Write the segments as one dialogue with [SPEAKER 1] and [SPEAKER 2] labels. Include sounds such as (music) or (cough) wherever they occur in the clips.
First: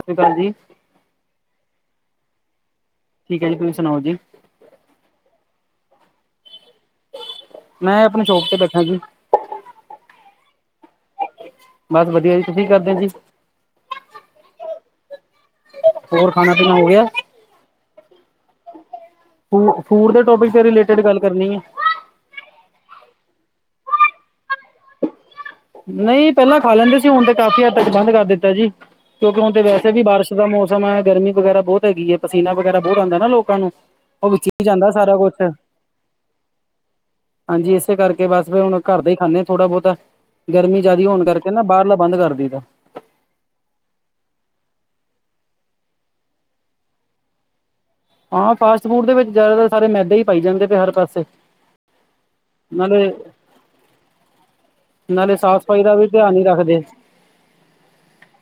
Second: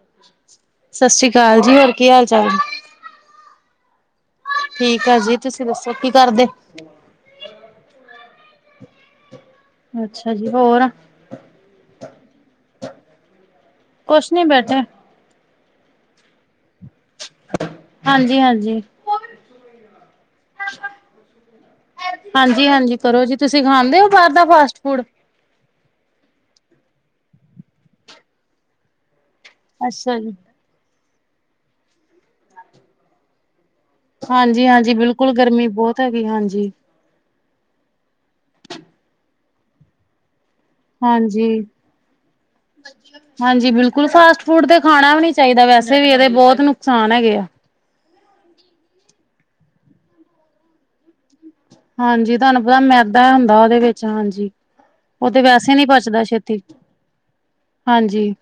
[SPEAKER 1] ਸਤਿ ਸ਼੍ਰੀ ਅਕਾਲ ਜੀ
[SPEAKER 2] ਸਤਿ ਸ੍ਰੀ ਅਕਾਲ ਜੀ। ਹੋਰ ਕੀ ਹਾਲ-ਚਾਲ?
[SPEAKER 1] ਠੀਕ ਹੈ ਜੀ, ਤੁਸੀਂ ਸੁਣਾਓ ਜੀ?
[SPEAKER 2] ਠੀਕ ਆ ਜੀ, ਤੁਸੀਂ ਦੱਸੋ, ਕੀ ਕਰਦੇ?
[SPEAKER 1] ''ਮੈਂ ਆਪਣੀ ਸ਼ੋਪ ਤੇ ਬੈਠਾ ਜੀ।
[SPEAKER 2] ਅੱਛਾ ਜੀ, ਹੋਰ?
[SPEAKER 1] ਬਸ ਵਧੀਆ ਜੀ। ਤੁਸੀਂ ਕੀ ਕਰਦੇ ਜੀ?
[SPEAKER 2] ਕੁਛ ਨੀ ਬੈਠੇ।
[SPEAKER 1] ਹੋਰ, ਖਾਣਾ-ਪੀਣਾ ਹੋ ਗਿਆ?
[SPEAKER 2] ਹਾਂਜੀ-ਹਾਂਜੀ।
[SPEAKER 1] ਫੂ, ਫੂਡ ਦੇ ਟੋਪਿਕ ਤੇ ਰਿਲੇਟਿਡ ਗੱਲ ਕਰਨੀ ਏ।
[SPEAKER 2] ਹਾਂਜੀ-ਹਾਂਜੀ, ਕਰੋ ਜੀ। ਤੁਸੀਂ ਖਾਂਦੇ ਹੋ ਬਾਹਰ ਦਾ ਫਾਸਟ-ਫੂਡ?
[SPEAKER 1] ਨਹੀਂ ਪਹਿਲਾਂ ਖਾ ਲੈਂਦੇ ਸੀ ਹੁਣ ਤੇ ਕਾਫ਼ੀ ਹੱਦ ਤੱਕ ਬੰਦ ਕਰ ਦਿੱਤਾ ਜੀ ਕਿਉਂਕਿ ਹੁਣ ਤੇ ਵੈਸੇ ਵੀ
[SPEAKER 2] ਅੱਛਾ
[SPEAKER 1] ਬਾਰਿਸ਼
[SPEAKER 2] ਜੀ
[SPEAKER 1] ਦਾ ਮੌਸਮ (unintelligible) ਗਰਮੀ ਵਗ਼ੈਰਾ ਬਹੁਤ ਹੈਗੀ ਐ ਪਸੀਨਾ ਵਗੈਰਾ ਬਹੁਤ ਆਉਂਦਾ ਨਾ ਲੋਕਾਂ ਨੂੰ। ਉਹ ਵਿੱਚ ਹੀ
[SPEAKER 2] ਹਾਂਜੀ
[SPEAKER 1] ਜਾਂਦਾ
[SPEAKER 2] ਹਾਂਜੀ
[SPEAKER 1] ਸਾਰਾ
[SPEAKER 2] ਬਿਲਕੁਲ
[SPEAKER 1] ਕੁਛ
[SPEAKER 2] ਗਰਮੀ ਬਹੁਤ ਹੈਗੀ ਹਾਂਜੀ।
[SPEAKER 1] ਹਾਂਜੀ, ਇਸੇ ਕਰਕੇ ਬਸ ਫਿਰ ਹੁਣ ਘਰ ਦਾ ਹੀ ਖਾਂਦੇ ਥੋੜਾ ਬਹੁਤਾ ਗਰਮੀ ਜ਼ਿਆਦਾ ਹੋਣ ਕਰਕੇ
[SPEAKER 2] ਹਾਂਜੀ
[SPEAKER 1] ਨਾ ਬਾਹਰਲਾ ਬੰਦ ਕਰ ਦਈ ਦਾ।
[SPEAKER 2] ਹਾਂਜੀ, ਬਿਲਕੁਲ ਫਾਸਟ ਫੂਡ ਤੇ ਖਾਣਾ ਵੀ ਨੀ ਚਾਹੀਦਾ ਵੈਸੇ ਵੀ ਇਹਦੇ ਬਹੁਤ ਨੁਕਸਾਨ ਹੈਗੇ ਆ।
[SPEAKER 1] ਹਾਂ ਫਾਸਟ ਫੂਡ ਦੇ ਵਿੱਚ ਜ਼ਿਆਦਾਤਰ ਸਾਰੇ ਮੈਦੇ ਹੀ ਪਾਈ ਜਾਂਦੇ ਪਏ ਹਰ ਪਾਸੇ
[SPEAKER 2] ਹਾਂਜੀ, ਤੁਹਾਨੂੰ ਪਤਾ
[SPEAKER 1] ਨਾਲੇ
[SPEAKER 2] ਮੈਦਾ ਹੁੰਦਾ ਉਹਦੇ ਵਿੱਚ ਹਾਂਜੀ। ਉਹ
[SPEAKER 1] ਨਾਲੇ
[SPEAKER 2] ਤੇ
[SPEAKER 1] ਸਾਫ਼
[SPEAKER 2] ਵੈਸੇ
[SPEAKER 1] ਸਫ਼ਾਈ
[SPEAKER 2] ਨੀ
[SPEAKER 1] ਦਾ ਵੀ
[SPEAKER 2] ਪਚਦਾ
[SPEAKER 1] ਧਿਆਨ ਨੀ
[SPEAKER 2] ਛੇਤੀ
[SPEAKER 1] ਰੱਖਦੇ
[SPEAKER 2] ਹਾਂਜੀ।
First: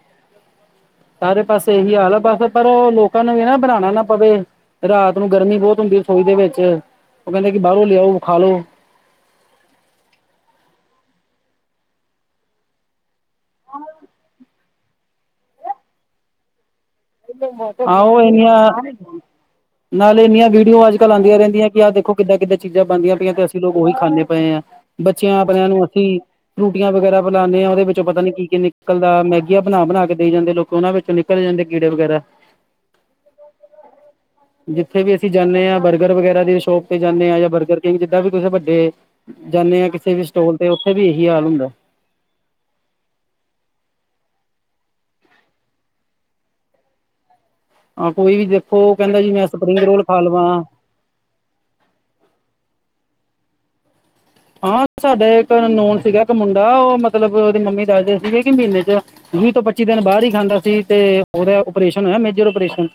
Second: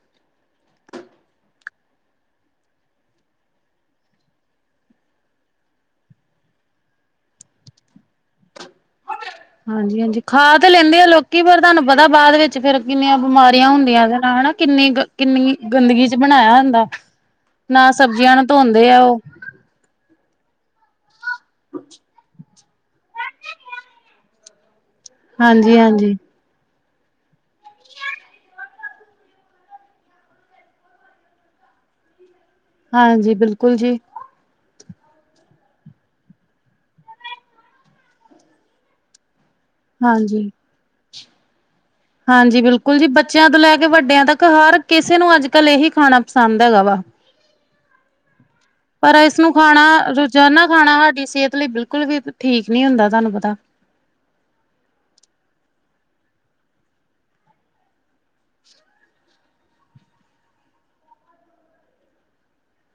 [SPEAKER 1] ਸਾਰੇ ਪਾਸੇ ਇਹੀ ਹਾਲ ਬਸ ਪਰ ਲੋਕਾਂ ਨੂੰ ਵੀ ਨਾ ਬਣਾਉਣਾ ਨਾ ਪਵੇ। ਰਾਤ ਨੂੰ ਗਰਮੀ ਬਹੁਤ ਹੁੰਦੀ ਰਸੋਈ ਦੇ ਵਿੱਚ ਉਹ ਕਹਿੰਦੇ ਕਿ ਬਾਹਰੋਂ ਲਿਆਓ ਖਾ ਲੋ।
[SPEAKER 2] ਹਾਂਜੀ ਹਾਂਜੀ, ਖਾ ਤੇ ਲੈਂਦੇ ਆ ਲੋਕੀ ਪਰ ਤੁਹਾਨੂੰ ਪਤਾ ਬਾਅਦ ਵਿੱਚ ਫਿਰ ਕਿੰਨੀਆਂ ਬਿਮਾਰੀਆਂ ਹੁੰਦੀਆਂ ਓਦੇ ਨਾਲ ਹਨਾ ਕਿੰਨੀ ਕਿੰਨੀ ਗੰਦਗੀ ਚ ਬਣਾਇਆ ਹੁੰਦਾ। ਨਾ
[SPEAKER 1] ਆਹੋ
[SPEAKER 2] ਸਬਜ਼ੀਆਂ ਨੂੰ
[SPEAKER 1] ਇੰਨੀਆਂ,
[SPEAKER 2] ਧੋਂਦੇ ਆ ਉਹ
[SPEAKER 1] ਨਾਲ ਇੰਨੀਆਂ ਵੀਡੀਓ ਅੱਜ ਕੱਲ ਆਂਦੀਆਂ ਰਹਿੰਦੀਆਂ ਕਿ ਆ ਦੇਖੋ ਕਿਦਾਂ ਚੀਜ਼ਾਂ ਬਣਦੀਆਂ ਪਈਆਂ ਤੇ ਅਸੀਂ ਲੋਕ ਉਹੀ ਖਾਂਦੇ ਪਏ ਹਾਂ ਬੱਚਿਆਂ ਆਪਣਿਆਂ
[SPEAKER 2] ਹਾਂਜੀ
[SPEAKER 1] ਨੂੰ ਕੀ
[SPEAKER 2] ਹਾਂਜੀ
[SPEAKER 1] ਫਰੂਟੀਆਂ ਵਗੈਰਾ ਪਿਲਾਨਾ ਆ ਉਹਦੇ ਵਿੱਚੋਂ ਪਤਾ ਨੀ ਕੀ ਕੀ ਨਿਕਲਦਾ ਮੈਗੀਆਂ ਬਣਾ ਬਣਾ ਕੇ ਦਈ ਜਾਂਦੇ ਲੋਕ ਉਹਨਾਂ ਵਿੱਚੋਂ ਨਿਕਲ ਜਾਂਦੇ ਕੀੜੇ ਵਗੈਰਾ।
[SPEAKER 2] ਹਾਂਜੀ ਬਿਲਕੁਲ ਜੀ।
[SPEAKER 1] ਜਿੱਥੇ ਵੀ ਅਸੀਂ ਜਾਣੇ ਆ ਬਰਗਰ ਵਗੈਰਾ ਦੀ ਸ਼ੋਪ ਤੇ ਜਾਣੇ ਆ ਜਾਂ ਬਰਗਰ ਜਿੱਦਾਂ ਵੀ ਕਿਸੇ ਵੱਡੇ ਜਾਣੇ ਆ ਕਿਸੇ ਵੀ
[SPEAKER 2] ਹਾਂਜੀ
[SPEAKER 1] ਸਟੋਲ ਤੇ ਉੱਥੇ ਵੀ ਇਹੀ ਹਾਲ ਹੁੰਦਾ।
[SPEAKER 2] ਹਾਂਜੀ, ਬਿਲਕੁਲ ਜੀ ਬੱਚਿਆਂ ਤੋਂ ਲੈ ਕੇ ਵੱਡਿਆਂ ਤੱਕ ਹਰ ਕਿਸੇ ਨੂੰ ਅੱਜ ਕੱਲ ਇਹੀ ਖਾਣਾ ਪਸੰਦ ਹੈਗਾ ਵਾ
[SPEAKER 1] ਕੋਈ ਵੀ ਦੇਖ
[SPEAKER 2] ਪਰ ਇਸਨੂੰ ਖਾਣਾ ਰੋਜ਼ਾਨਾ ਖਾਣਾ ਸਾਡੀ ਸਿਹਤ ਲਈ ਬਿਲਕੁਲ ਵੀ ਠੀਕ ਨੀ ਹੁੰਦਾ ਤੁਹਾਨੂੰ ਪਤਾ।
[SPEAKER 1] ਹਾਂ, ਸਾਡੇ ਇੱਕ ਨੋਨ ਸੀਗਾ ਇੱਕ ਮੁੰਡਾ ਉਹ ਮਤਲਬ ਉਹਦੀ ਮੰਮੀ ਦਾਸਦੇ ਸੀਗੇ ਕਿ ਮਹੀਨੇ ਚ ਵੀਹ ਤੋਂ ਪੱਚੀ ਦਿਨ ਬਾਹਰ ਹੀ ਖਾਂਦਾ ਸੀ ਤੇ ਉਹਦਾ ਓਪਰੇਸ਼ਨ ਹੋਇਆ ਮੇਜਰ ਓਪਰੇਸ਼ਨ।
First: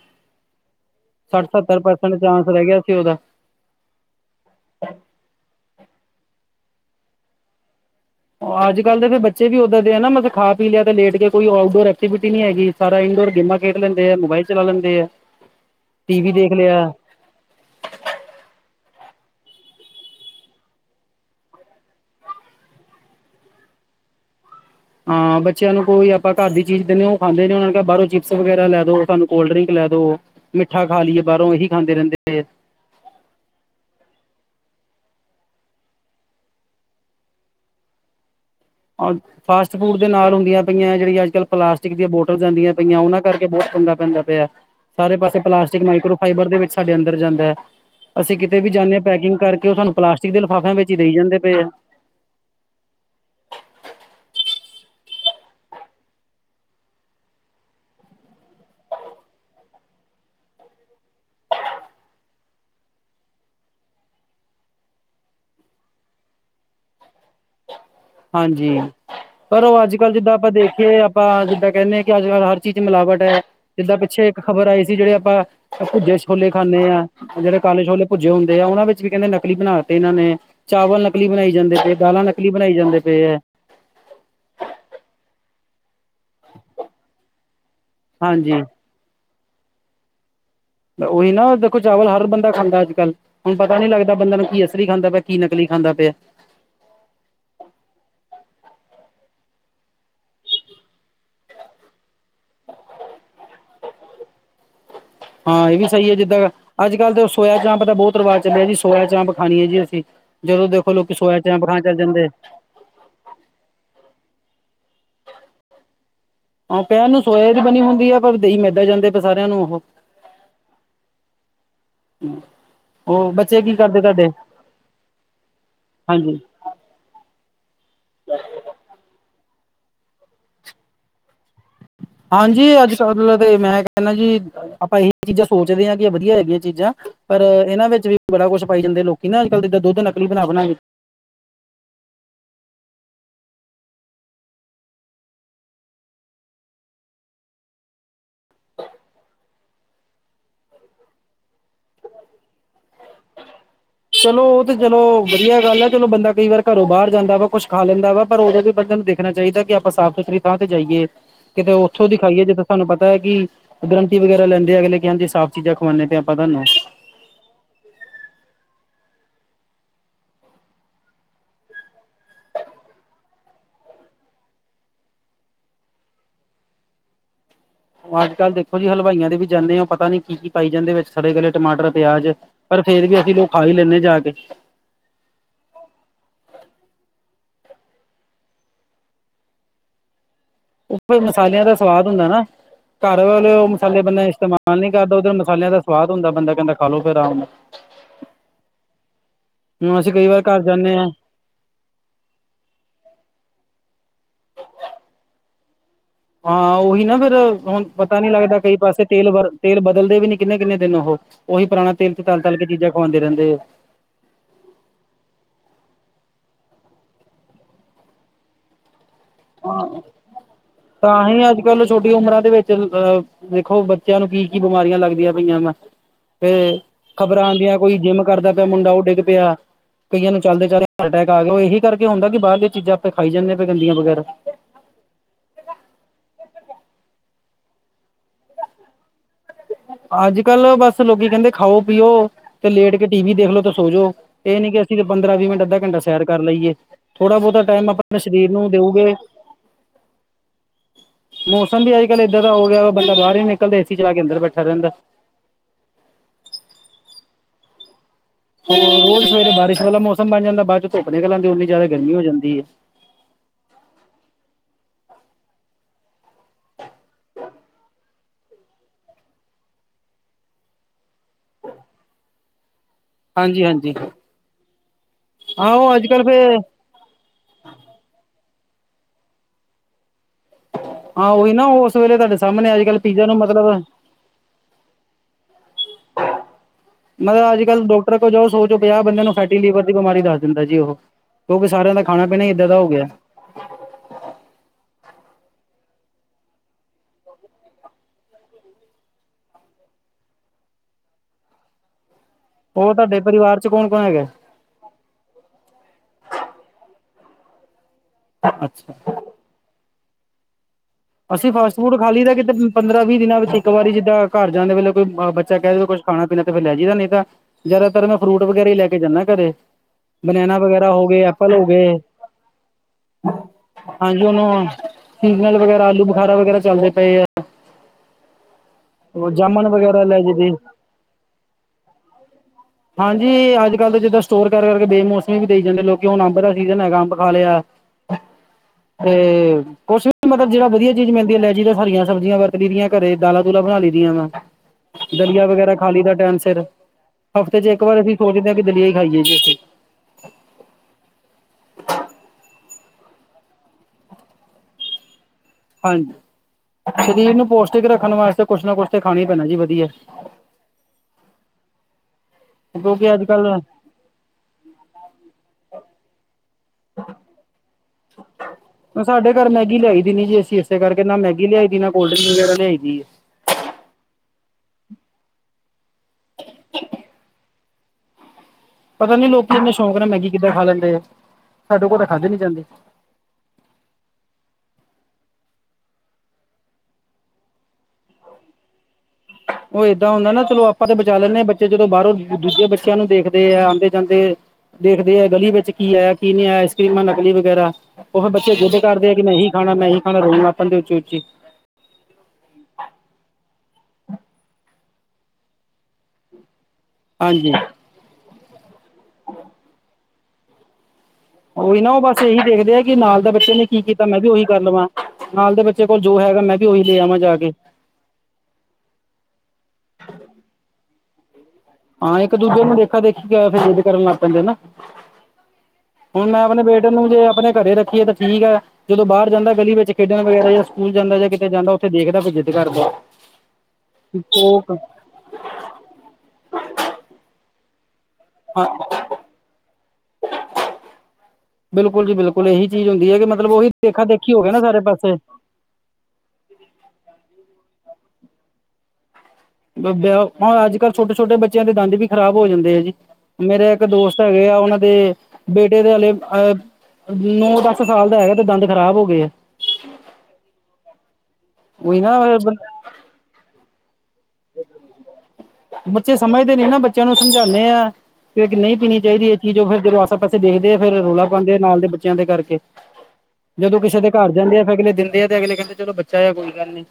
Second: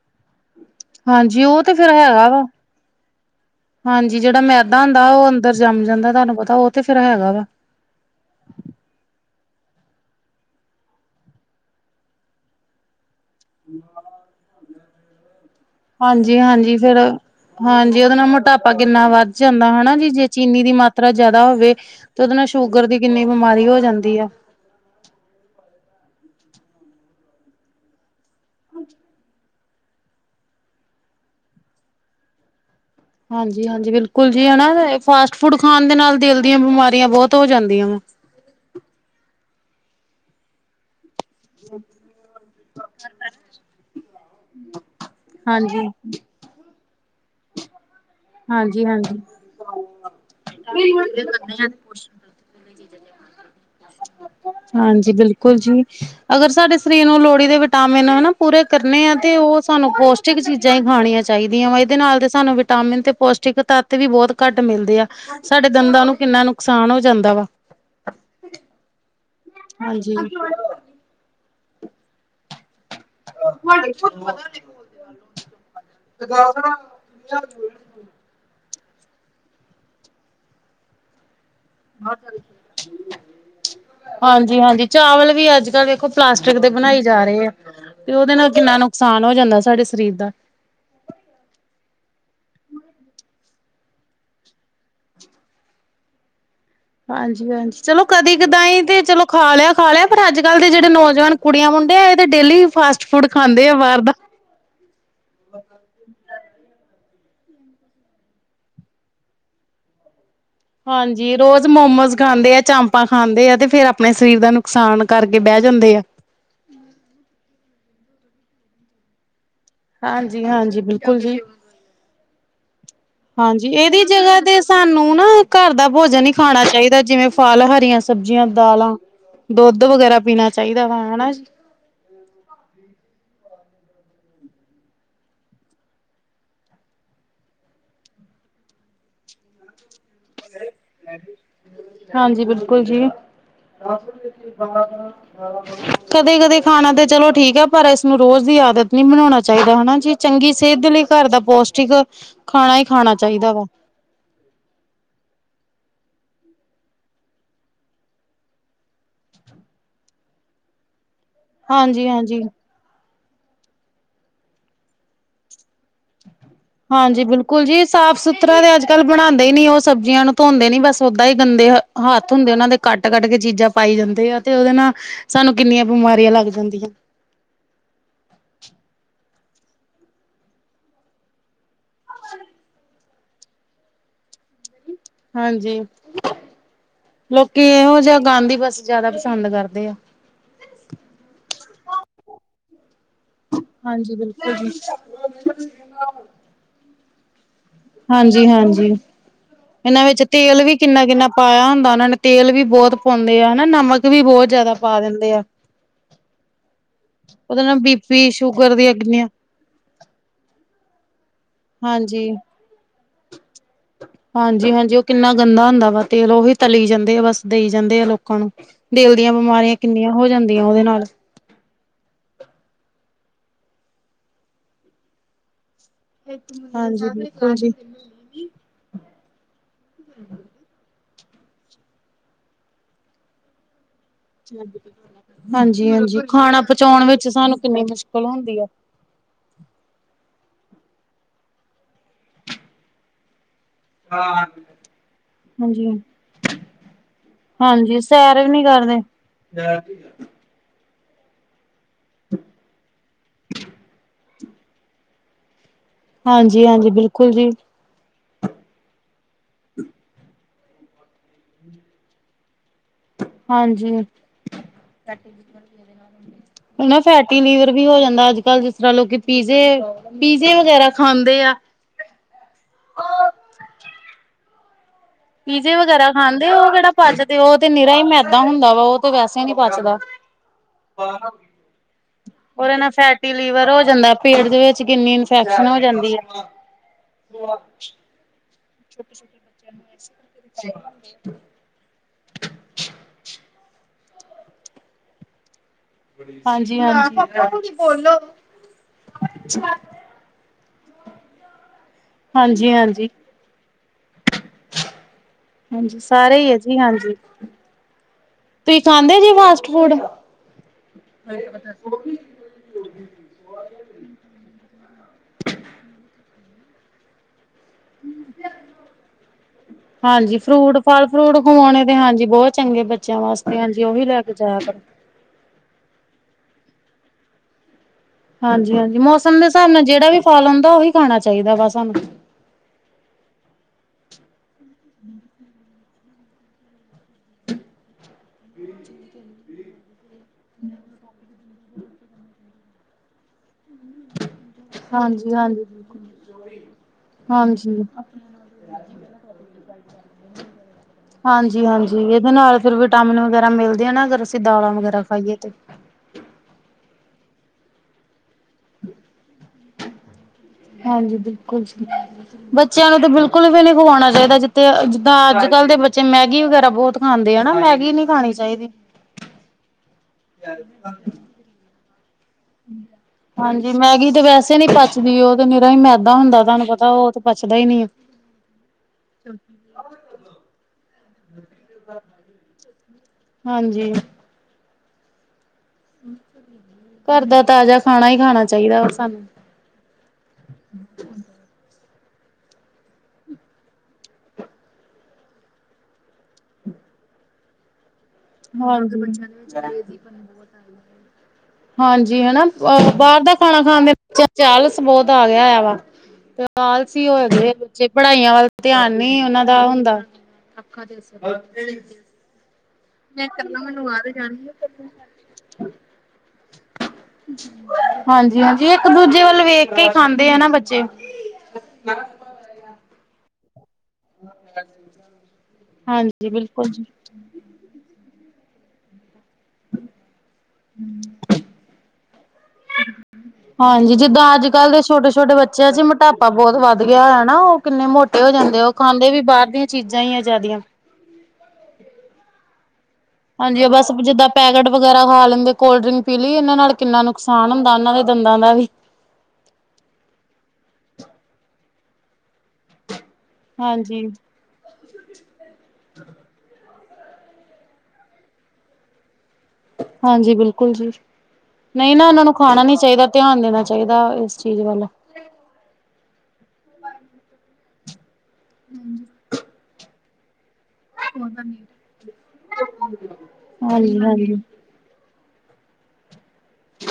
[SPEAKER 2] ਹਾਂਜੀ
[SPEAKER 1] ਸੱਠ
[SPEAKER 2] ਉਹ ਤੇ
[SPEAKER 1] ਸੱਤਰ
[SPEAKER 2] ਫੇਰ
[SPEAKER 1] ਪਰਸੈਂਟ
[SPEAKER 2] ਹੈਗਾ ਵਾ
[SPEAKER 1] ਚਾਂਸ ਰਹਿ ਗਿਆ ਸੀ ਉਹਦਾ
[SPEAKER 2] ਹਾਂਜੀ, ਜਿਹੜਾ ਮੈਦਾ ਹੁੰਦਾ ਉਹ ਅੰਦਰ ਜਮ ਜਾਂਦਾ ਤੁਹਾਨੂੰ ਪਤਾ ਉਹ ਤੇ ਫੇਰ ਹੈਗਾ ਵਾ।
[SPEAKER 1] ਅੱਜ ਕੱਲ ਦੇ ਫਿਰ ਬੱਚੇ ਵੀ ਉੱਦਰ ਦੇ ਆ ਨਾ ਮਤਲਬ ਖਾ ਪੀ ਲਿਆ ਤੇ ਲੇਟ ਗੇ ਕੋਈ ਆਊਟਡੋਰ ਐਕਟੀਵਿਟੀ ਨੀ ਹੈਗੀ ਸਾਰ ਇਨਡੋਰ ਗੇਮਾਂ ਖੇਡ ਲੈਂਦੇ ਆ ਮੋਬਾਈਲ ਚਲਾ ਲੈਂਦੇ ਆ। ਟੀ ਵੀ
[SPEAKER 2] ਹਾਂਜੀ
[SPEAKER 1] ਦੇਖ
[SPEAKER 2] ਹਾਂਜੀ
[SPEAKER 1] ਲਿਆ
[SPEAKER 2] ਫਿਰ ਹਾਂਜੀ, ਉਹਦੇ ਨਾਲ ਮੋਟਾਪਾ ਕਿੰਨਾ ਵੱਧ ਜਾਂਦਾ ਜੀ ਜੇ ਚੀਨੀ ਦੀ ਮਾਤਰਾ ਜਿਆਦਾ ਹੋਵੇ। ਤੇ ਉਹਦੇ ਨਾਲ ਸ਼ੂਗਰ ਦੀ ਕਿੰਨੀ ਬਿਮਾਰੀ ਹੋ ਜਾਂਦੀ ਆ।
[SPEAKER 1] ਹਾਂ, ਬੱਚਿਆਂ ਨੂੰ ਕੋਈ ਆਪਾਂ ਘਰ ਦੀ ਚੀਜ਼ ਦਿੰਦੇ ਹੋ ਉਹ ਖਾਂਦੇ ਨੇ ਉਹਨਾਂ ਨੇ ਕਿਹਾ ਬਾਹਰੋਂ ਚੀ ਵਗੈਰਾ ਲੈ ਦੋ ਸਾਨੂੰ ਕੋਲਡ ਡਰਿੰਕ ਲੈ ਦੋ ਮਿੱਠਾ ਖਾ ਲਈਏ ਬਾਹਰੋਂ ਇਹੀ ਖਾਂਦੇ ਰਹਿੰਦੇ।
[SPEAKER 2] ਹਾਂਜੀ ਹਾਂਜੀ, ਬਿਲਕੁਲ ਜੀ ਹਨਾ ਫਾਸਟ ਫੂਡ ਖਾਣ ਦੇ ਨਾਲ ਦਿਲ ਦੀਆਂ ਬਿਮਾਰੀਆਂ ਬਹੁਤ ਹੋ ਜਾਂਦੀਆਂ ਵਾ।
[SPEAKER 1] ਔਰ ਫਾਸਟ ਫੂਡ ਦੇ ਨਾਲ ਹੁੰਦੀਆਂ ਪਈਆਂ ਜਿਹੜੀਆਂ ਅੱਜ ਕੱਲ੍ਹ ਪਲਾਸਟਿਕ ਦੀਆਂ ਬੋਟਲ ਜਾਂਦੀਆਂ ਪਈਆਂ ਉਹਨਾਂ ਕਰਕੇ ਬਹੁਤ ਚੰਗਾ ਪੈਂਦਾ ਪਿਆ। ਸਾਰੇ ਪਾਸੇ ਪਲਾਸਟਿਕ
[SPEAKER 2] ਹਾਂਜੀ,
[SPEAKER 1] ਮਾਈਕ੍ਰੋ ਫਾਈਬਰ ਦੇ ਵਿੱਚ ਸਾਡੇ ਅੰਦਰ ਜਾਂਦਾ। ਅਸੀਂ ਕਿਤੇ ਵੀ
[SPEAKER 2] ਹਾਂਜੀ-ਹਾਂਜੀ,
[SPEAKER 1] ਜਾਂਦੇ ਆ
[SPEAKER 2] ਹਾਂਜੀ
[SPEAKER 1] ਪੈਕਿੰਗ ਕਰਕੇ ਉਹ ਸਾਨੂੰ ਪਲਾਸਟਿਕ ਦੇ ਲਿਫਾਫਿਆਂ ਵਿੱਚ ਹੀ ਦੇਈ ਜਾਂਦੇ ਪਏ ਆ।
[SPEAKER 2] (unintelligible) ਚੀਜ਼ਾਂ,
[SPEAKER 1] (unintelligible)
[SPEAKER 2] ਹਾਂਜੀ, ਬਿਲਕੁਲ ਜੀ ਅਗਰ ਸਾਡੇ ਸਰੀਰ ਨੂੰ ਲੋਹੜੀ ਦੇ ਵਿਟਾਮਿਨ ਹਨਾ ਪੂਰੇ। ਕਰਨੇ ਆ ਤੇ ਉਹ ਸਾਨੂੰ ਪੌਸ਼ਟਿਕ ਚੀਜ਼ਾਂ ਹੀ ਖਾਣੀਆਂ ਚਾਹੀਦੀਆਂ ਵਾ ਇਹਦੇ ਨਾਲ ਤੇ ਸਾਨੂੰ ਵਿਟਾਮਿਨ ਤੇ ਪੌਸ਼ਟਿਕ ਤੱਤ ਤੇ ਵੀ ਬਹੁਤ ਘੱਟ ਮਿਲਦੇ ਆ ਸਾਡੇ ਦੰਦਾਂ ਨੂੰ ਕਿੰਨਾ ਨੁਕਸਾਨ ਹੋ ਜਾਂਦਾ ਵਾ।
[SPEAKER 1] ਹਾਂਜੀ, ਪਰ ਉਹ ਅੱਜ ਕੱਲ੍ਹ
[SPEAKER 2] ਹਾਂਜੀ।
[SPEAKER 1] ਜਿੱਦਾਂ ਆਪਾਂ ਦੇਖੀਏ ਆਪਾਂ ਜਿੱਦਾਂ ਕਹਿੰਦੇ ਹਾਂ ਕਿ ਅੱਜ ਕੱਲ੍ਹ ਹਰ ਚੀਜ਼ ਚ ਮਿਲਾਵਟ ਐ। ਜਿੱਦਾਂ ਪਿੱਛੇ ਇੱਕ ਖ਼ਬਰ ਆਈ ਸੀ ਜਿਹੜੇ ਆਪਾਂ ਭੁੱਜੇ ਛੋਲੇ ਖਾਂਦੇ ਹਾਂ ਜਿਹੜੇ ਕਾਲੇ ਛੋਲੇ ਪੁੱਜੇ ਹੁੰਦੇ ਆ ਉਹਨਾਂ ਵਿੱਚ ਵੀ ਕਹਿੰਦੇ ਨਕਲੀ ਬਣਾ ਤੇ ਇਹਨਾਂ ਨੇ ਚਾਵਲ ਨਕਲੀ ਬਣਾਈ ਜਾਂਦੇ ਤੇ ਦਾਲਾਂ ਨਕਲੀ ਬਣਾਈ ਜਾਂਦੇ ਤੇ ਤੇ,
[SPEAKER 2] ਹਾਂਜੀ ਹਾਂਜੀ, ਚਾਵਲ ਵੀ ਅੱਜ ਕੱਲ ਦੇਖੋ ਪਲਾਸਟਿਕ ਦੇ ਬਣਾਏ ਜਾ ਰਹੇ ਆ। ਤੇ ਉਹਦੇ ਨਾਲ
[SPEAKER 1] ਹਾਂਜੀ
[SPEAKER 2] ਕਿੰਨਾ ਨੁਕਸਾਨ ਹੋ ਜਾਂਦਾ ਸਾਡੇ ਸਰੀਰ ਦਾ
[SPEAKER 1] ਉਹੀ ਨਾ ਦੇਖੋ ਚਾਵਲ ਹਰ ਬੰਦਾ ਖਾਂਦਾ ਅੱਜ ਕੱਲ੍ਹ। ਹੁਣ ਪਤਾ ਨੀ ਲੱਗਦਾ ਬੰਦਾ ਨੂੰ ਕੀ ਅਸਲੀ ਖਾਂਦਾ ਪਿਆ ਕੀ ਨਕਲੀ ਖਾਂਦਾ ਪਿਆ।
[SPEAKER 2] ਹਾਂਜੀ ਹਾਂਜੀ, ਚਲੋ ਕਦੀ ਕਦਾਈਂ ਤੇ ਚਲੋ ਖਾ ਲਿਆ ਖਾ ਲਿਆ ਪਰ ਅੱਜ ਕੱਲ੍ਹ ਦੇ ਜਿਹੜੇ ਨੌਜਵਾਨ ਕੁੜੀਆਂ ਮੁੰਡਿਆਂ ਇਹ ਤੇ ਡੇਲੀ ਫਾਸਟ ਫੂਡ ਖਾਂਦੇ ਆ ਬਾਹਰ ਦਾ।
[SPEAKER 1] ਹਾਂ, ਇਹ ਵੀ ਸਹੀ ਹੈ ਜਿੱਦਾਂ ਅੱਜ ਕੱਲ੍ਹ ਤਾਂ ਸੋਇਆ ਚਾਂਪ ਦਾ ਬਹੁਤ ਰਿਵਾਜ਼ ਚੱਲਿਆ ਜੀ ਸੋਇਆ ਚਾਂਪ ਖਾਣੀ ਐ ਜੀ ਅਸੀਂ। ਜਦੋਂ ਦੇਖੋ ਲੋਕੀ
[SPEAKER 2] ਹਾਂਜੀ,
[SPEAKER 1] ਸੋਇਆ ਚਾਂਪ
[SPEAKER 2] ਰੋਜ਼
[SPEAKER 1] ਖਾਣ ਚੱਲ
[SPEAKER 2] ਮੋਮੋਸ
[SPEAKER 1] ਜਾਂਦੇ
[SPEAKER 2] ਖਾਂਦੇ ਆ ਚ ਪਾਂ ਖਾਂਦੇ ਆ ਤੇ ਫੇਰ ਆਪਣੇ ਸਰੀਰ ਦਾ ਨੁਕਸਾਨ ਕਰਕੇ ਬਹਿ ਜਾਂਦੇ ਆ।
[SPEAKER 1] ਆ ਪਹਿਣ ਨੂੰ ਸੋਏ ਦੀ ਬਣੀ ਹੁੰਦੀ ਆ ਪਰ ਦਈ ਮੈਦਾ ਜਾਂਦੇ ਪਏ ਸਾਰਿਆਂ ਨੂੰ ਉਹ
[SPEAKER 2] ਹਾਂਜੀ ਹਾਂਜੀ, ਬਿਲਕੁਲ ਜੀ।
[SPEAKER 1] ਉਹ ਬੱਚੇ
[SPEAKER 2] ਹਾਂਜੀ,
[SPEAKER 1] ਕੀ ਕਰਦੇ
[SPEAKER 2] ਇਹਦੀ
[SPEAKER 1] ਤੁਹਾਡੇ
[SPEAKER 2] ਜਗ੍ਹਾ ਤੇ ਸਾਨੂੰ ਨਾ ਘਰ ਦਾ ਭੋਜਨ ਹੀ
[SPEAKER 1] ਹਾਂਜੀ
[SPEAKER 2] ਖਾਣਾ ਚਾਹੀਦਾ ਜਿਵੇਂ ਫਲ ਹਰੀਆਂ ਸਬਜ਼ੀਆਂ ਦਾਲਾਂ ਦੁੱਧ ਵਗੈਰਾ ਪੀਣਾ ਚਾਹੀਦਾ ਵਾ ਹਨਾ ਜੀ।
[SPEAKER 1] ਹਾਂਜੀ, ਅੱਜ ਮਤਲਬ ਮੈਂ ਕਹਿੰਦਾ ਜੀ ਆਪਾਂ ਇਹੀ ਚੀਜ਼ਾਂ ਸੋਚਦੇ ਹਾਂ ਕਿ ਵਧੀਆ ਹੈਗੀਆਂ ਚੀਜ਼ਾਂ। ਪਰ ਇਹਨਾਂ ਵਿੱਚ ਵੀ ਬੜਾ ਕੁੱਛ ਪਾਈ ਜਾਂਦੇ ਲੋਕੀ ਨਾ ਅੱਜ ਕੱਲ ਜਿੱਦਾਂ ਦੁੱਧ ਨਕਲੀ ਬਣਾ ਬਣਾ ਕੇ
[SPEAKER 2] ਹਾਂਜੀ ਬਿਲਕੁਲ ਜੀ। ਕਦੇ ਕਦੇ ਖਾਣਾ ਤੇ ਚਲੋ ਠੀਕ ਆ ਪਰ ਇਸਨੂੰ ਰੋਜ਼ ਦੀ ਆਦਤ ਨੀ ਬਨਾਉਣਾ ਚਾਹੀਦਾ ਹਨਾ ਜੀ। ਚੰਗੀ ਸਿਹਤ ਦੇ ਲਈ ਘਰ ਦਾ ਪੌਸ਼ਟਿਕ ਖਾਣਾ ਹੀ ਖਾਣਾ ਚਾਹੀਦਾ ਵਾ।
[SPEAKER 1] ਚਲੋ ਉਹ ਤੇ ਚਲੋ ਵਧੀਆ ਗੱਲ ਆ ਚਲੋ ਬੰਦਾ ਕਈ ਵਾਰ ਘਰੋਂ ਬਾਹਰ ਜਾਂਦਾ ਵਾ ਕੁੱਛ ਖਾ ਲੈਂਦਾ ਵਾ ਪਰ ਉਦੋਂ ਵੀ ਬੰਦੇ ਨੂੰ ਦੇਖ ਣਾ ਚਾਹੀਦਾ ਕਿ ਆਪਾਂ ਸਾਫ਼ ਸੁਥਰੀ ਥਾਂ ਤੇ ਜਾਈਏ। ਕਿਤੇ ਉੱਥੋਂ
[SPEAKER 2] ਹਾਂਜੀ-ਹਾਂਜੀ।
[SPEAKER 1] ਦਿਖਾਈਏ ਜਿੱਥੋਂ ਤੁਹਾਨੂੰ ਪਤਾ ਹੈ ਕਿ ਗਰੰਟੀ ਵਗੈਰਾ ਲੈਂਦੇ ਆ ਅਗਲੇ ਕਿ ਹਾਂਜੀ ਸਾਫ਼ ਚੀਜ਼ਾਂ ਖਵਾਦੇ ਪਏ ਆ ਆਪਾਂ ਤੁਹਾਨੂੰ।
[SPEAKER 2] ਹਾਂਜੀ, ਬਿਲਕੁਲ ਜੀ ਸਾਫ਼ ਸੁਥਰਾ ਤੇ ਅੱਜ ਕੱਲ੍ਹ ਬਣਾਉਂਦੇ ਹੀ ਨੀ ਉਹ ਸਬਜ਼ੀਆਂ ਨੂੰ ਧੋਂਦੇ ਨੀ ਬਸ ਓਦਾਂ ਹੀ ਗੰਦੇ ਹੱਥ ਹੁੰਦੇ ਉਹਨਾਂ ਦੇ ਕੱਟ ਕੱਟ ਕੇ ਚੀਜ਼ਾਂ ਪਾਈ ਜਾਂਦੇ ਆ ਤੇ ਉਹਦੇ ਨਾਲ। ਸਾਨੂੰ ਕਿੰਨੀਆਂ ਬਿਮਾਰੀਆਂ ਲੱਗ ਜਾਂਦੀਆਂ।
[SPEAKER 1] ਅੱਜ ਕੱਲ੍ਹ ਦੇਖੋ ਜੀ ਹਲਵਾਈਆਂ ਦੇ ਵੀ ਜਾਂਦੇ ਆ ਪਤਾ ਨੀ ਕੀ ਕੀ ਪਾਈ ਜਾਂਦੇ ਵਿੱਚ ਸੜੇ ਗਲੇ ਟਮਾਟਰ। ਪਰ ਫੇਰ ਵੀ ਅਸੀਂ ਲੋਕ ਖਾਈ ਲੈਂਦੇ ਆ ਜਾ ਕੇ।
[SPEAKER 2] ਹਾਂਜੀ, ਲੋਕੀ ਇਹੋ ਜਿਹਾ ਗੰਦ ਈ ਬਸ ਜ਼ਿਆਦਾ ਪਸੰਦ ਕਰਦੇ ਆ।
[SPEAKER 1] ਉਪਰੋ ਮਸਾਲਿਆਂ ਦਾ ਸਵਾਦ ਹੁੰਦਾ ਨਾ। ਘਰ ਵਾਲੇ ਉਹ ਮਸਾਲੇ
[SPEAKER 2] ਹਾਂਜੀ
[SPEAKER 1] ਬੰਦਾ
[SPEAKER 2] ਬਿਲਕੁਲ
[SPEAKER 1] ਇਸਤੇਮਾਲ
[SPEAKER 2] ਜੀ।
[SPEAKER 1] ਨੀ ਕਰਦਾ ਦੇ ਮਸਾਲਿਆਂ ਦਾ ਸਵਾਦ ਹੁੰਦਾ ਬੰਦਾ ਕਹਿੰਦਾ ਖਾ ਲਓ ਫਿਰ ਆਰਾਮ ਨਾਲ।
[SPEAKER 2] ਹਾਂਜੀ ਹਾਂਜੀ,
[SPEAKER 1] ਹੁਣ
[SPEAKER 2] ਇਹਨਾਂ
[SPEAKER 1] ਅਸੀਂ
[SPEAKER 2] ਵਿੱਚ
[SPEAKER 1] ਕਈ ਵਾਰ ਘਰ
[SPEAKER 2] ਤੇਲ ਵੀ
[SPEAKER 1] ਜਾਂਦੇ
[SPEAKER 2] ਕਿੰਨਾ
[SPEAKER 1] ਹਾਂ
[SPEAKER 2] ਕਿੰਨਾ ਪਾਇਆ ਹੁੰਦਾ ਉਹਨਾਂ ਨੇ ਤੇਲ ਵੀ ਬਹੁਤ ਪਾਉਂਦੇ ਆ ਹਨਾ ਨਮਕ ਵੀ ਬਹੁਤ ਜ਼ਿਆਦਾ ਪਾ ਦਿੰਦੇ ਆ।
[SPEAKER 1] ਹਾਂ, ਉਹੀ ਨਾ ਫੇਰ
[SPEAKER 2] ਉਹਦੇ ਨਾਲ
[SPEAKER 1] ਹੁਣ
[SPEAKER 2] ਬੀ
[SPEAKER 1] ਪਤਾ ਨੀ
[SPEAKER 2] ਪੀ
[SPEAKER 1] ਲੱਗਦਾ
[SPEAKER 2] ਸ਼ੂਗਰ
[SPEAKER 1] ਕਈ
[SPEAKER 2] ਦੀਆਂ
[SPEAKER 1] ਪਾਸੇ
[SPEAKER 2] ਕਿੰਨੀਆਂ
[SPEAKER 1] ਤੇਲ ਵਰ ਤੇਲ ਬਦਲਦੇ ਵੀ ਨੀ ਕਿੰਨੇ ਕਿੰਨ ਦਿਨ ਉਹ ਉਹੀ ਪੁਰਾਣਾ ਤੇਲ ਤੇ
[SPEAKER 2] ਹਾਂਜੀ।
[SPEAKER 1] ਤਲ ਤਲ ਕੇ ਚੀਜ਼ਾਂ ਖਵਾਉਂਦੇ ਰਹਿੰਦੇ ਆ।
[SPEAKER 2] ਹਾਂਜੀ ਹਾਂਜੀ, ਉਹ ਕਿੰਨਾ ਗੰਦਾ ਹੁੰਦਾ ਵਾ ਤੇਲ ਉਹੀ ਤਲੀ ਜਾਂਦੇ ਆ ਬਸ ਦੇਈ ਜਾਂਦੇ ਆ ਲੋਕਾਂ ਨੂੰ ਦਿਲ ਦੀਆਂ ਬਿਮਾਰੀਆਂ ਕਿੰਨੀਆਂ ਹੋ ਜਾਂਦੀਆਂ ਉਹਦੇ ਨਾਲ।
[SPEAKER 1] ਚਲੋ ਛੋਟੀ ਉਮਰਾਂ ਦੇ ਵਿੱਚ ਅਹ ਦੇਖੋ ਬੱਚਿਆਂ ਨੂੰ ਕੀ ਕੀ ਬਿਮਾਰੀਆਂ ਲੱਗਦੀਆਂ ਪਈਆਂ ਵਾ। ਫਿਰ
[SPEAKER 2] ਹਾਂਜੀ
[SPEAKER 1] ਖ਼ਬਰਾਂ
[SPEAKER 2] ਬਿਲਕੁਲ ਜੀ।
[SPEAKER 1] ਆਉਂਦੀਆਂ ਕੋਈ ਜਿੰਮ ਕਰਦਾ ਪਿਆ ਮੁੰਡਾ ਉਹ ਡਿੱਗ ਪਿਆ। ਕਈਆਂ ਨੂੰ ਚੱਲਦੇ ਚੱਲ ਹਾਰਟ ਅਟੈਕ ਆ ਗਏ ਇਹੀ ਕਰਕੇ ਹੁੰਦਾ ਕਿ ਬਾਹਰਲਆਂ ਚੀਜ਼ਾਂ ਆਪਾਂ ਖਾਈ ਜਾਂਦੇ ਗੰਦੀਆਂ ਵਗੈਰਾ
[SPEAKER 2] ਹਾਂਜੀ ਹਾਂਜੀ, ਖਾਣਾ ਪਚਾਉਣ ਵਿਚ ਸਾਨੂੰ ਕਿੰਨੀ ਮੁਸ਼ਕਿਲ ਹੁੰਦੀ ਆ।
[SPEAKER 1] ਅੱਜ ਕੱਲ ਬਸ ਲੋਕੀ ਕਹਿੰਦੇ ਖਾਓ ਪੀਓ ਤੇ ਲੇਟ ਕੇ ਟੀ ਵੀ ਦੇਖਲੋ ਤੁ ਸੋਜੋ ਇਹ ਨੀ ਕਿ ਅਸੀਂ ਤਾਂ ਪੰਦਰਾਂ ਵੀਹ ਮਿੰਟ ਅੱਧਾ
[SPEAKER 2] ਹਾਂਜੀ।
[SPEAKER 1] ਘੰਟਾ ਸੈਰ ਕਰ ਲਈਏ। ਥੋੜ੍ਹਾ ਬਹੁਤਾ ਟਾਈਮ
[SPEAKER 2] ਹਾਂਜੀ
[SPEAKER 1] ਆਪਣੇ
[SPEAKER 2] ਸੈਰ ਵੀ
[SPEAKER 1] ਸਰੀਰ
[SPEAKER 2] ਨੀ
[SPEAKER 1] ਨੂੰ
[SPEAKER 2] ਕਰਦੇ
[SPEAKER 1] ਦਊਗੇ।
[SPEAKER 2] (unintelligible)
[SPEAKER 1] ਮੌਸਮ ਵੀ ਅੱਜ ਕੱਲ੍ਹ ਏਦਾ ਦਾ ਹੋ ਗਿਆ ਵਾ ਬੰਦਾ ਬਾਹਰ ਹੀ ਨਿਕਲਦਾ ਏਸੀ ਚਲਾ ਕੇ ਅੰਦਰ ਬੈਠਾ ਰਹਿੰਦਾ।
[SPEAKER 2] ਹਾਂਜੀ ਹਾਂਜੀ ਬਿਲਕੁਲ ਜੀ।
[SPEAKER 1] ਰੋਜ਼ ਸਵੇਰੇ ਬਾਰਸ਼ ਵਾਲਾ ਮੌਸਮ ਬਣ ਜਾਂਦਾ ਬਾਅਦ ਚ ਧੁੱਪ ਨਿਕਲ ਆਂਦੀ ਓਨੀ ਜ਼ਿਆਦਾ ਗਰਮੀ ਹੋ ਜਾਂਦੀ ਹੈ।
[SPEAKER 2] ਹਾਂਜੀ, ਹਨਾ ਫੈਟੀ ਲੀਵਰ ਵੀ ਹੋ ਜਾਂਦਾ ਅੱਜ ਕੱਲ ਜਿਸ ਤਰ੍ਹਾਂ ਲੋਕ ਪੀਜ਼ੇ ਪੀਜ਼ੇ ਵਗੈਰਾ ਖਾਂਦੇ ਆ।
[SPEAKER 1] ਹਾਂਜੀ ਹਾਂਜੀ, ਹਾਂ
[SPEAKER 2] ਪੀਜੇ
[SPEAKER 1] ਉਹ ਅੱਜ
[SPEAKER 2] ਵਗੈਰਾ
[SPEAKER 1] ਕੱਲ
[SPEAKER 2] ਖਾਂਦੇ
[SPEAKER 1] ਫੇਰ
[SPEAKER 2] ਓ ਕਿਹੜਾ ਪਚਦੇ ਉਹ ਤੇ ਨੀਰਾ ਹੀ ਮੈਦਾ ਹੁੰਦਾ ਵਾ ਉਹ ਤੇ ਵੈਸੇ ਹੀ ਨੀ ਪਚਦਾ।
[SPEAKER 1] (inaudible) ਨਾ ਉਸ ਵੇਲੇ ਤੁਹਾਡੇ ਸਾਹਮਣੇ
[SPEAKER 2] ਉਹਦੇ
[SPEAKER 1] ਅੱਜ
[SPEAKER 2] ਨਾਲ
[SPEAKER 1] ਕੱਲ ਪੀਜ਼ਾ
[SPEAKER 2] ਫੈਟੀ
[SPEAKER 1] ਨੂੰ ਮਤਲਬ
[SPEAKER 2] ਲੀਵਰ ਹੋ ਜਾਂਦਾ ਪੇਟ ਦੇ ਵਿੱਚ ਗਿੰਨੀ ਫੈਕਸ਼ਨ ਹੋ ਜਾਂਦੀ ਆ।
[SPEAKER 1] ਮਤਲਬ ਅੱਜ ਕੱਲ੍ਹ ਡਾਕਟਰ ਕੋਲ ਜਾਓ ਸੋ ਚੋ ਪੰਜਾਹ ਬੰਦਿਆਂ ਨੂੰ ਫੈਟੀ ਲੀਵਰ ਦੀ ਬਿਮਾਰੀ ਦੱਸ ਦਿੰਦਾ ਜੀ ਉਹ। ਕਿਉਂਕਿ ਸਿਆਂ ਦਾ ਖਾਣਾ ਪੀਣਾ ਇਦਾਂ ਦਾ ਹੋ ਗਿਆ।
[SPEAKER 2] ਹਾਂਜੀ ਹਾਂਜੀ ਬੋਲੋ।
[SPEAKER 1] ਹੋਰ
[SPEAKER 2] ਹਾਂਜੀ
[SPEAKER 1] ਤੁਹਾਡੇ ਪਰਿਵਾਰ ਚ ਕੌਣ ਕੌਣ ਹੈਗਾ।
[SPEAKER 2] ਹਾਂਜੀ ਸਾਰੇ ਹੀ ਆ ਜੀ ਹਾਂਜੀ ਤੁਸੀਂ
[SPEAKER 1] ਅੱਛਾ
[SPEAKER 2] ਖਾਂਦੇ ਜੇ ਫਾਸਟ ਫੂਡ।
[SPEAKER 1] ਅਸੀਂ ਫਾਸਟ ਫੂਡ ਖਾਲੀ ਦਾ ਕਿਤੇ ਪੰਦਰਾਂ ਵੀਹ ਦਿਨਾਂ ਵਿੱਚ ਇੱਕ ਵਾਰੀ ਜਿੱਦਾਂ ਘਰ ਜਾਂਦੇ ਵੇਲੇ ਕੋਈ ਬੱਚਾ ਕਹਿ ਦੇ ਕੁਛ ਖਾਣਾ ਪੀਣਾ ਤੇ ਫਿਰ ਲੈ ਜਾਈਦਾ ਨਹੀਂ ਤਾਂ ਜ਼ਿਆਦਾਤਰ ਮੈਂ ਫਰੂਟ ਵਗੈਰਾ ਹੀ ਲੈ ਕੇ ਜਾਂਦਾ ਘਰੇ।
[SPEAKER 2] ਹਾਂਜੀ,
[SPEAKER 1] ਬਨੈਨਾ
[SPEAKER 2] ਫਰੂਟ
[SPEAKER 1] ਵਗੈਰਾ
[SPEAKER 2] ਫਲ
[SPEAKER 1] ਹੋ ਗਏ
[SPEAKER 2] ਫਰੂਟ
[SPEAKER 1] ਐਪਲ ਹੋ
[SPEAKER 2] ਖਵਾਉਣੇ
[SPEAKER 1] ਗਏ
[SPEAKER 2] ਤੇ ਹਾਂਜੀ ਬਹੁਤ ਚੰਗੇ ਬੱਚਿਆਂ ਵਾਸਤੇ ਹਾਂਜੀ ਉਹੀ ਲੈ ਕੇ ਜਾਇਆ ਕਰੋ।
[SPEAKER 1] ਸੀਜ਼ਨਲ ਵਗੈਰਾ ਆਲੂੁ ਬਖਾਰਾ ਵਗੈਰਾ ਚੱਲਦੇ ਪਏ ਆ।
[SPEAKER 2] ਹਾਂਜੀ ਹਾਂਜੀ, ਮੌਸਮ ਦੇ
[SPEAKER 1] ਜਾਮਨ
[SPEAKER 2] ਹਿਸਾਬ ਨਾਲ
[SPEAKER 1] ਵਗੈਰਾ
[SPEAKER 2] ਜਿਹੜਾ
[SPEAKER 1] ਲੈ
[SPEAKER 2] ਵੀ ਫ਼ਲ
[SPEAKER 1] ਜਦੇ
[SPEAKER 2] ਹੁੰਦਾ ਉਹੀ ਖਾਣਾ ਚਾਹੀਦਾ ਵਾ ਸਾਨੂੰ।
[SPEAKER 1] ਹਾਂਜੀ, ਅੱਜ ਕੱਲ੍ਹ ਤਾਂ ਜਿੱਦਾਂ ਸਟੋਰ ਕਰ ਕਰਕੇ ਬੇਮੌਸਮੀ ਵੀ ਦੇਈ ਜਾਂਦੇ ਲੋਕ। ਜਿਵੇਂ ਹੁਣ ਅੰਬ ਦਾ ਸੀਜਨ ਹੈਗਾ ਅੰਬ ਖਾ ਲਿਆ ਤੇ ਕੁਛ। ਮਤਲਬ ਜਿਹੜਾ ਵਧੀਆ ਚੀਜ਼ ਮਿਲਦੀ ਲੈ ਜਾਈ ਦਾ ਹਰੀਆਂ ਸਬਜ਼ੀਆਂ ਵਰਦੀਹੀਆਂ ਘਰੇ ਦਾਲਾਂ ਦੂਲਾ ਬਣਾ ਲਈਦੀਆਂ ਵਾ। ਦਲੀਆ
[SPEAKER 2] ਹਾਂਜੀ-ਹਾਂਜੀ
[SPEAKER 1] ਵਗੈਰਾ ਖਾ
[SPEAKER 2] ਬਿਲਕੁਲ।
[SPEAKER 1] ਲਈ ਦਾ ਟਾਈਮ ਸਿਰ। ਹਫ਼ਤੇ ਚ ਇੱਕ
[SPEAKER 2] ਹਾਂਜੀ।
[SPEAKER 1] ਵਾਰ ਅਸੀਂ ਸੋਚਦੇ ਆ ਕਿ ਦਲੀਆ ਈ ਖਾਈ ਏ ਜੀ ਅਸੀਂ।
[SPEAKER 2] ਹਾਂਜੀ ਹਾਂਜੀ, ਇਹਦੇ ਨਾਲ ਫਿਰ ਵਿਟਾਮਿਨ ਵਗੈਰਾ ਮਿਲਦੇ ਆ ਨਾ ਅਗਰ ਅਸੀਂ ਦਾਲਾਂ ਵਗੈਰਾ ਖਾਈਏ ਤਾਂ।
[SPEAKER 1] ਹਾਂਜੀ, ਸਰੀਰ ਨੂੰ ਪੌਸ਼ਟਿਕ ਰੱਖਣ ਵਾਸਤੇ ਕੁਛ ਨਾ ਕੁਛ ਤਾਂ ਖਾਣਾ ਹੀ ਪੈਣਾ ਜੀ ਵਧੀਆ।
[SPEAKER 2] ਹਾਂਜੀ ਬਿਲਕੁਲ ਜੀ। ਬੱਚਿਆਂ ਨੂੰ ਤਾਂ
[SPEAKER 1] ਕਿਉਂਕਿ ਅੱਜ
[SPEAKER 2] ਬਿਲਕੁਲ
[SPEAKER 1] ਕੱਲ੍ਹ
[SPEAKER 2] ਵੀ ਨੀ ਖਵਾਉਣਾ ਚਾਹੀਦਾ ਜਿੱਥੇ ਜਿੱਦਾਂ ਅੱਜ ਕੱਲ੍ਹ ਦੇ ਬੱਚੇ ਮੈਗੀ ਵਗੈਰਾ ਬਹੁਤ ਖਾਂਦੇ ਆ ਨਾ ਮੈਗੀ ਨੀ ਖਾਣੀ ਚਾਹੀਦੀ।
[SPEAKER 1] ਸਾਡੇ ਘਰ ਮੈਗੀ ਲਿਆਈ ਦੀ ਨੀ ਜੀ ਅਸੀਂ ਇਸੇ ਕਰਕੇ ਨਾ ਮੈਗੀ ਲਿਆਈ ਦੀ ਨਾ ਕੋਲਡਰਿੰਕ ਵਗੈਰਾ ਲਿਆਈ ਦੀ ਐ।
[SPEAKER 2] ਹਾਂਜੀ, ਮੈਗੀ ਤੇ ਵੈਸੇ ਨੀ ਪਚਦੀ ਉਹ ਤੇ ਨੀਰਾ ਹੀ ਮੈਦਾ ਹੁੰਦਾ ਤੁਹਾਨੂੰ ਪਤਾ ਉਹ ਤੇ ਪਚਦਾ ਹੀ ਨੀ ਆ।
[SPEAKER 1] ਪਤਾ ਨੀ ਲੋਕ ਇੰਨੇ ਸ਼ੌਂਕ ਨੇ ਮੈਗੀ ਕਿੱਦਾਂ ਖਾ ਲੈਂਦੇ ਆ ਸਾਡੇ ਕੋਲ ਤਾਂ ਖਾਧੀ ਨੀ ਜਾਂਦੀ।
[SPEAKER 2] ਹਾਂਜੀ, ਘਰ ਦਾ ਤਾਜ਼ਾ ਖਾਣਾ ਹੀ ਖਾਣਾ ਚਾਹੀਦਾ ਵਾ ਸਾਨੂੰ।
[SPEAKER 1] ਉਹ ਏਦਾਂ ਹੁੰਦਾ ਨਾ ਚਲੋ ਆਪਾਂ ਤੇ ਬਚਾ ਲੈਂਦੇ ਹਾਂ ਬੱਚੇ ਜਦੋਂ ਬਾਹਰੋਂ ਦੂਜੇ ਬੱਚਿਆਂ ਨੂੰ ਦੇਖਦੇ ਆ ਆਂਦੇ ਜਾਂਦੇ। ਦੇਖਦੇ ਆ ਗਲੀ ਵਿੱਚ ਕੀ ਆਇਆ ਕੀ ਨਹੀਂ ਆਇਆ ਐਸ ਕਰੀਮਾਂ ਨਕਲੀ ਵਗੈਰਾ ਉਹ ਫਿਰ ਬੱਚੇ ਜਿੱਦ
[SPEAKER 2] ਹੁਣ ਤਾਂ
[SPEAKER 1] ਕਰਦੇ ਆ ਕਿ
[SPEAKER 2] ਬੱਚਿਆਂ
[SPEAKER 1] ਮੈਂ
[SPEAKER 2] ਦੇ
[SPEAKER 1] ਹੀ ਖਾਣਾ ਇਹੀ ਖਾਣਾ ਰੋਣ ਲੱਗ ਪੈਂਦੇ ਉੱਚੀ ਉੱਚੀ।
[SPEAKER 2] ਹਾਂਜੀ, ਹਨਾ ਬਾਹਰ ਦਾ ਖਾਣਾ ਖਾਣ ਦੇ ਆਲਸ ਬਹੁਤ ਆ ਗਿਆ ਵਾ। ਤੇ
[SPEAKER 1] (inaudible)
[SPEAKER 2] ਆਲਸੀ ਹੋਗੇ
[SPEAKER 1] ਹਾਂਜੀ।
[SPEAKER 2] ਬੱਚੇ ਪੜ੍ਹਾਈਆਂ ਵੱਲ ਧਿਆਨ ਨੀ ਉਹਨਾਂ ਦਾ ਹੁੰਦਾ। ਕਦੇ ਸਰ
[SPEAKER 1] ਉਹੀ ਨਾ ਉਹ
[SPEAKER 2] (unintelligible)
[SPEAKER 1] ਬਸ ਇਹੀ ਦੇਖਦੇ ਆ। ਕਿ ਨਾਲ ਦਾ ਬੱਚੇ ਨੇ ਕੀ ਕੀਤਾ
[SPEAKER 2] ਤੇ
[SPEAKER 1] ਮੈਂ ਵੀ ਉਹੀ
[SPEAKER 2] ਜਾਣੀ
[SPEAKER 1] ਕਰ ਲਵਾਂ ਨਾਲ ਦੇ ਬੱਚੇ ਕੋਲ ਜੋ ਹੈਗਾ ਮੈਂ ਵੀ ਉਹੀ ਲੈ ਆਵਾਂ ਜਾ ਕੇ।
[SPEAKER 2] ਹਾਂਜੀ ਹਾਂਜੀ, ਇੱਕ ਦੂਜੇ ਵੱਲ ਵੇਖ ਕੇ ਖਾਂਦੇ ਆ ਨਾ ਬੱਚੇ।
[SPEAKER 1] ਹਾਂ ਇੱਕ ਦੂਜੇ ਨੂੰ ਦੇਖਾ ਦੇਖੀ ਕੇ ਫਿਰ ਕਰਨ ਲੱਗ ਪੈਂਦੇ ਨਾ ਹੁਣ
[SPEAKER 2] ਹਾਂਜੀ
[SPEAKER 1] ਮੈਂ ਆਪਣੇ
[SPEAKER 2] ਬਿਲਕੁਲ ਜੀ।
[SPEAKER 1] ਬੇਟੇ ਨੂੰ ਜੇ ਆਪਣੇ ਘਰੇ ਰੱਖੀਏ ਤਾਂ ਠੀਕ ਐ ਜਦੋਂ ਬਾਹਰ ਜਾਂਦਾ ਗਲੀ ਵਿੱਚ ਖੇਡਣ ਵਗੈਰਾ ਜਾ ਸਕੂਲ ਜਾਂਦਾ ਜਾ ਕਿਤੇ ਜਾਂਦਾ ਉੱਥੇ ਦੇਖਦਾ ਫੇਰ ਜਿੱਦ ਕਰਦਾ।
[SPEAKER 2] ਹਾਂਜੀ ਜਿੱਦਾ ਅੱਜ ਕੱਲ
[SPEAKER 1] ਉਹ
[SPEAKER 2] ਦੇ ਛੋਟੇ-ਛੋਟੇ ਬ ਚਿਆਂ ਚ ਜੀ ਮੋਟਾਪਾ ਬਹੁਤ ਵੱਧ ਗਿਆ ਹੋ ਨਾ ਉਹ ਕਿੰਨੇ ਮੋਟੇ ਹੋ ਜਾਂਦੇ
[SPEAKER 1] ਹਾਂ
[SPEAKER 2] ਉਹ ਖਾਂਦੇ ਵੀ ਬਾਹਰ ਦੀਆ ਚੀਜ਼ਾ ਹੀ ਆ ਜਾਦੀਆ।
[SPEAKER 1] ਬਿਲਕੁਲ ਜੀ ਬਿਲਕੁਲ, ਇਹੀ ਚੀਜ਼ ਹੁੰਦੀ ਆ ਕਿ ਮਤਲਬ
[SPEAKER 2] ਹਾਂਜੀ
[SPEAKER 1] ਉਹੀ
[SPEAKER 2] ਬਸ
[SPEAKER 1] ਦੇਖਾ
[SPEAKER 2] ਜਿੱਦਾਂ
[SPEAKER 1] ਦੇਖੀ ਹੋ ਗਏ ਨਾ
[SPEAKER 2] ਪੈਕਟ
[SPEAKER 1] ਸਾਰੇ
[SPEAKER 2] ਵਗੈਰਾ
[SPEAKER 1] ਪਾਸੇ।
[SPEAKER 2] ਖਾ ਲੈਂਦੇ ਕੋਲਡ ਡਰਿੰਕ ਪੀ ਲਈ ਇਹਨਾਂ ਨਾਲ ਕਿੰਨਾ ਨੁਕਸਾਨ ਹੁੰਦਾ ਉਹਨਾਂ ਦੇ ਦੰਦਾਂ ਦਾ ਵੀ
[SPEAKER 1] (unintelligible) ਅੱਜ ਕੱਲ੍ਹ ਛੋਟੇ ਛੋਟੇ ਬੱਚਿਆਂ ਦੇ ਦੰਦ ਵੀ ਖ਼ਰਾਬ ਹੋ ਜਾਂਦੇ ਆ ਜੀ। ਮੇਰੇ ਇੱਕ
[SPEAKER 2] ਹਾਂਜੀ,
[SPEAKER 1] ਦੋਸਤ ਹੈਗੇ ਆ ਉਹਨਾਂ ਦੇ ਬੇਟੇ ਦੇ ਹਲੇ ਅ ਨੌ, ਦਸ ਸਾਲ ਦਾ ਹੈਗਾ ਤੇ ਦੰਦ ਖ਼ਰਾਬ ਹੋ ਗਏ ਆ।
[SPEAKER 2] ਹਾਂਜੀ ਬਿਲਕੁਲ ਜੀ ਨਹੀਂ ਨਾ ਉਹਨਾਂ ਨੂੰ ਖਾਣਾ ਨੀ ਚਾਹੀਦਾ। ਧਿਆਨ ਦੇਣਾ ਚਾਹੀਦਾ ਇਸ ਚੀਜ਼ ਵੱਲ।
[SPEAKER 1] ਬੱਚੇ ਸਮਝਦੇ ਨੀ ਨਾ ਬੱਚਿਆਂ ਨੂੰ ਸਮਝਾਨੇ ਆ ਕਿ ਨਹੀ ਪੀਣੀ ਚਾਹੀਦੀ ਇਹ ਚੀਜ਼ ਉਹ ਫਿਰ ਜਦੋ ਪਾਸੇ ਦੇਖਦੇ ਆ ਫੇਰ ਰੌਲਾ ਪਾਉਂਦੇ ਆ ਨਾਲ ਦੇ ਬੱਚਿਆਂ ਦੇ ਕਰਕੇ ਜਦੋਂ
[SPEAKER 2] ਹਾਂਜੀ,
[SPEAKER 1] ਕਿਸੇ ਦੇ ਘਰ
[SPEAKER 2] ਹਾਂਜੀ।
[SPEAKER 1] ਜਾਂਦੇ ਆ ਅਗਲੇ ਦਿੰਦੇ ਆ ਤੇ ਅਗਲੇ ਕਹਦੇ ਚਲੋ ਬੱਚਾ ਆ ਕੋਈ ਗੱਲ ਨੀ।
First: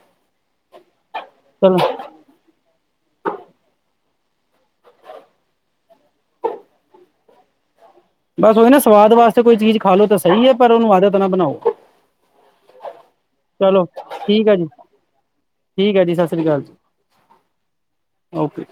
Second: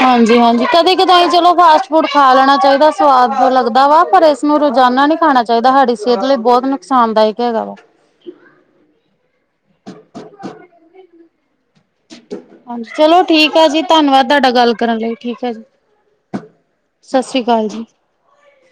[SPEAKER 2] ਹਾਂਜੀ-ਹਾਂਜੀ ਕਦੇ ਕਦਾਈ ਚਲੋ ਫਾਸਟ ਫੂਡ ਖਾ ਲੈਣਾ ਚਾਹੀਦਾ ਸਵਾਦ ਲੱਗਦਾ ਵਾ ਪਰ ਇਸਨੂੰ ਰੋਜ਼ਾਨਾ ਨੀ ਖਾਣਾ ਚਾਹੀਦਾ ਸਾਡੀ ਸਿਹਤ ਲਈ ਬਹੁਤ ਨੁਕਸਾਨਦਾਇਕ ਹੈਗਾ ਵਾ।
[SPEAKER 1] ਬਸ ਉਹੀ ਨਾ ਸਵਾਦ ਵਾਸਤੇ ਕੋਈ ਚੀਜ਼ ਖਾ ਲੋ ਤਾ ਸਹੀ ਹੈ ਪਰ ਉਹਨੂੰ ਆਦਤ ਨਾ ਬਣਾਓ।
[SPEAKER 2] ਹਾਂਜੀ ਚਲੋ ਠੀਕ ਆ ਜੀ
[SPEAKER 1] ਚਲੋ
[SPEAKER 2] ਧੰਨਵਾਦ
[SPEAKER 1] ਠੀਕ
[SPEAKER 2] ਤੁਹਾਡਾ
[SPEAKER 1] ਹੈ ਜੀ
[SPEAKER 2] ਗੱਲ ਕਰਨ ਲਈ ਠੀਕ ਹੈ ਜੀ।
[SPEAKER 1] ਠੀਕ ਹੈ ਜੀ ਸਤਿ ਸ੍ਰੀ ਅਕਾਲ ਜੀ
[SPEAKER 2] ਸਸ ਸ੍ਰੀ ਕਾਲ ਜੀ।
[SPEAKER 1] ਓਕੇ